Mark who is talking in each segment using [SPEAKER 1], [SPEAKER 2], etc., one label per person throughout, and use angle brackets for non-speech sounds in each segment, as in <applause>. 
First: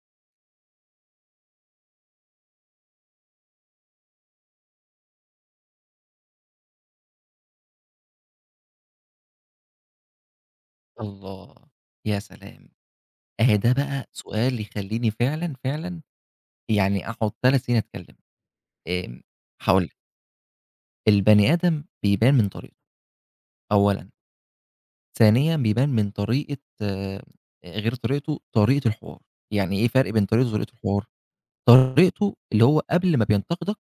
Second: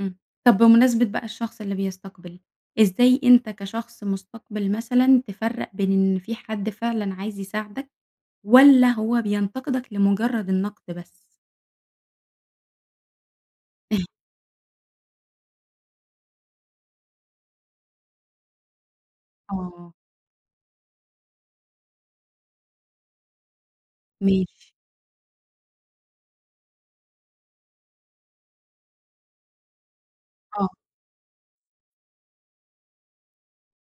[SPEAKER 1] إمم، طَب بمناسبة بقى الشخص اللي بيستقبل، إزاي أنت كشخص مُستقبِل مثلًا تفرّق بين إن في حد فعلًا عايز يساعدك، والّا هو بينتقدك لمجرد النقد بس؟
[SPEAKER 2] الله! ياسلام! أهي ده
[SPEAKER 1] <chuckles>
[SPEAKER 2] بقى سؤال يخليني فعلًا، فعلًا يعني أقعد 3 سنين أتكلم. آمم، هاقول
[SPEAKER 1] آه.
[SPEAKER 2] لِك. البني آدم بيبان من طريقته، أولًا.
[SPEAKER 1] ماشي.
[SPEAKER 2] ثانيًا، بيبان من طريقة آآ، غير طريقته، طريقة الحوار، يعني إيه فرق بين طريقته
[SPEAKER 1] آه.
[SPEAKER 2] وطريقة الحوار؟ طريقته اللي هو قبل ما بينتقدك،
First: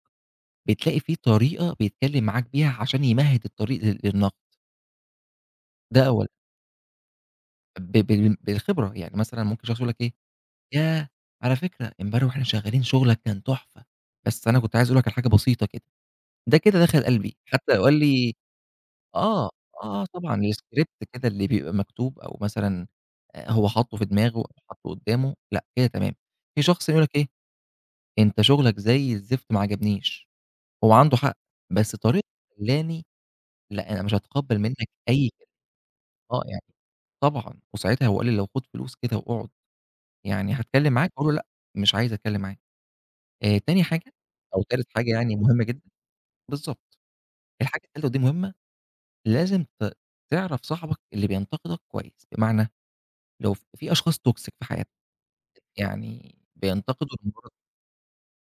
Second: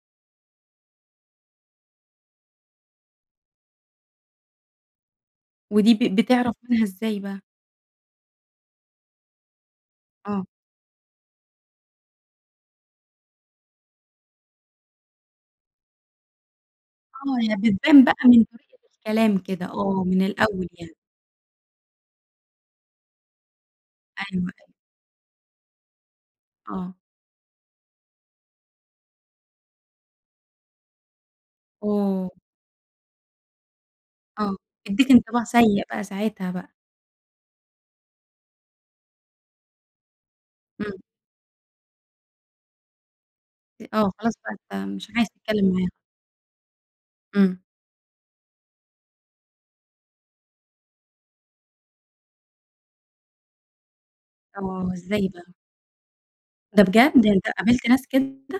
[SPEAKER 2] بتلاقي في طريقة بيتكلم معاك بيها عشان يمهد الطريق لل للنقد.
[SPEAKER 1] ودي
[SPEAKER 2] ده
[SPEAKER 1] ب
[SPEAKER 2] أولًا.
[SPEAKER 1] بتعرف منها إزاي بقى؟
[SPEAKER 2] ب بال بالخبرة، يعني مثلًا ممكن شخص يقول لك إيه،
[SPEAKER 1] آه.
[SPEAKER 2] ياه! على فكرة، امبارح وإحنا شغالين شُغلك كان تحفة، بس أنا كنت عايز أقول لك على حاجة بسيطة كده. ده كده دخل قلبي،
[SPEAKER 1] آه، هي
[SPEAKER 2] حتّى لو قال
[SPEAKER 1] بتبان بقى
[SPEAKER 2] لي
[SPEAKER 1] من طريقة الكلام
[SPEAKER 2] آه، آه،
[SPEAKER 1] كده، آه،
[SPEAKER 2] آه
[SPEAKER 1] من
[SPEAKER 2] طبعًا،
[SPEAKER 1] الأول يعني.
[SPEAKER 2] الscript كده اللي بيبقى مكتوب، أو مثلًا آآ هو حاطه في
[SPEAKER 1] أيوه
[SPEAKER 2] دماغه أو
[SPEAKER 1] أيوه
[SPEAKER 2] حاطه قدّامه، لأ كده تمام. في شخص
[SPEAKER 1] آه.
[SPEAKER 2] ييجي يقول لك إيه، أنت شُغلك زي الزفت، ما عجبنيش. هو عنده حق، بس طريقته
[SPEAKER 1] أوه!
[SPEAKER 2] خلاني لأ، أنا مش
[SPEAKER 1] آه،
[SPEAKER 2] هتقبل منّك
[SPEAKER 1] تدِّيك
[SPEAKER 2] أي
[SPEAKER 1] انطباع
[SPEAKER 2] كلمة.
[SPEAKER 1] سيئ بقى
[SPEAKER 2] آه
[SPEAKER 1] ساعتها
[SPEAKER 2] يعني
[SPEAKER 1] بقى.
[SPEAKER 2] طبعًا، وساعتها لو قال لي لو خد فلوس كده وأقعد يعني هاتكلم
[SPEAKER 1] إمم.
[SPEAKER 2] معاك، هاقول له لأ، مش عايز أتكلم معاك. آآ، تاني
[SPEAKER 1] أ آه،
[SPEAKER 2] حاجة
[SPEAKER 1] خلاص بقى
[SPEAKER 2] أو تالت
[SPEAKER 1] أنت مش
[SPEAKER 2] حاجة
[SPEAKER 1] عايز
[SPEAKER 2] يعني مُهمّة
[SPEAKER 1] تتكلم
[SPEAKER 2] جدًا
[SPEAKER 1] معاهم.
[SPEAKER 2] بالضبط،
[SPEAKER 1] إمم.
[SPEAKER 2] الحاجة التالتة ودي مهمّة، لازم ت تعرف صاحبك اللي بينتقدك كويس، بمعنى، لو في أشخاص toxic في
[SPEAKER 1] آه،
[SPEAKER 2] حياتنا،
[SPEAKER 1] ازاي بقى؟
[SPEAKER 2] يعني
[SPEAKER 1] ده
[SPEAKER 2] بينتقدوا
[SPEAKER 1] بجد! يعني أنت
[SPEAKER 2] لمجرد
[SPEAKER 1] قابلت ناس كده؟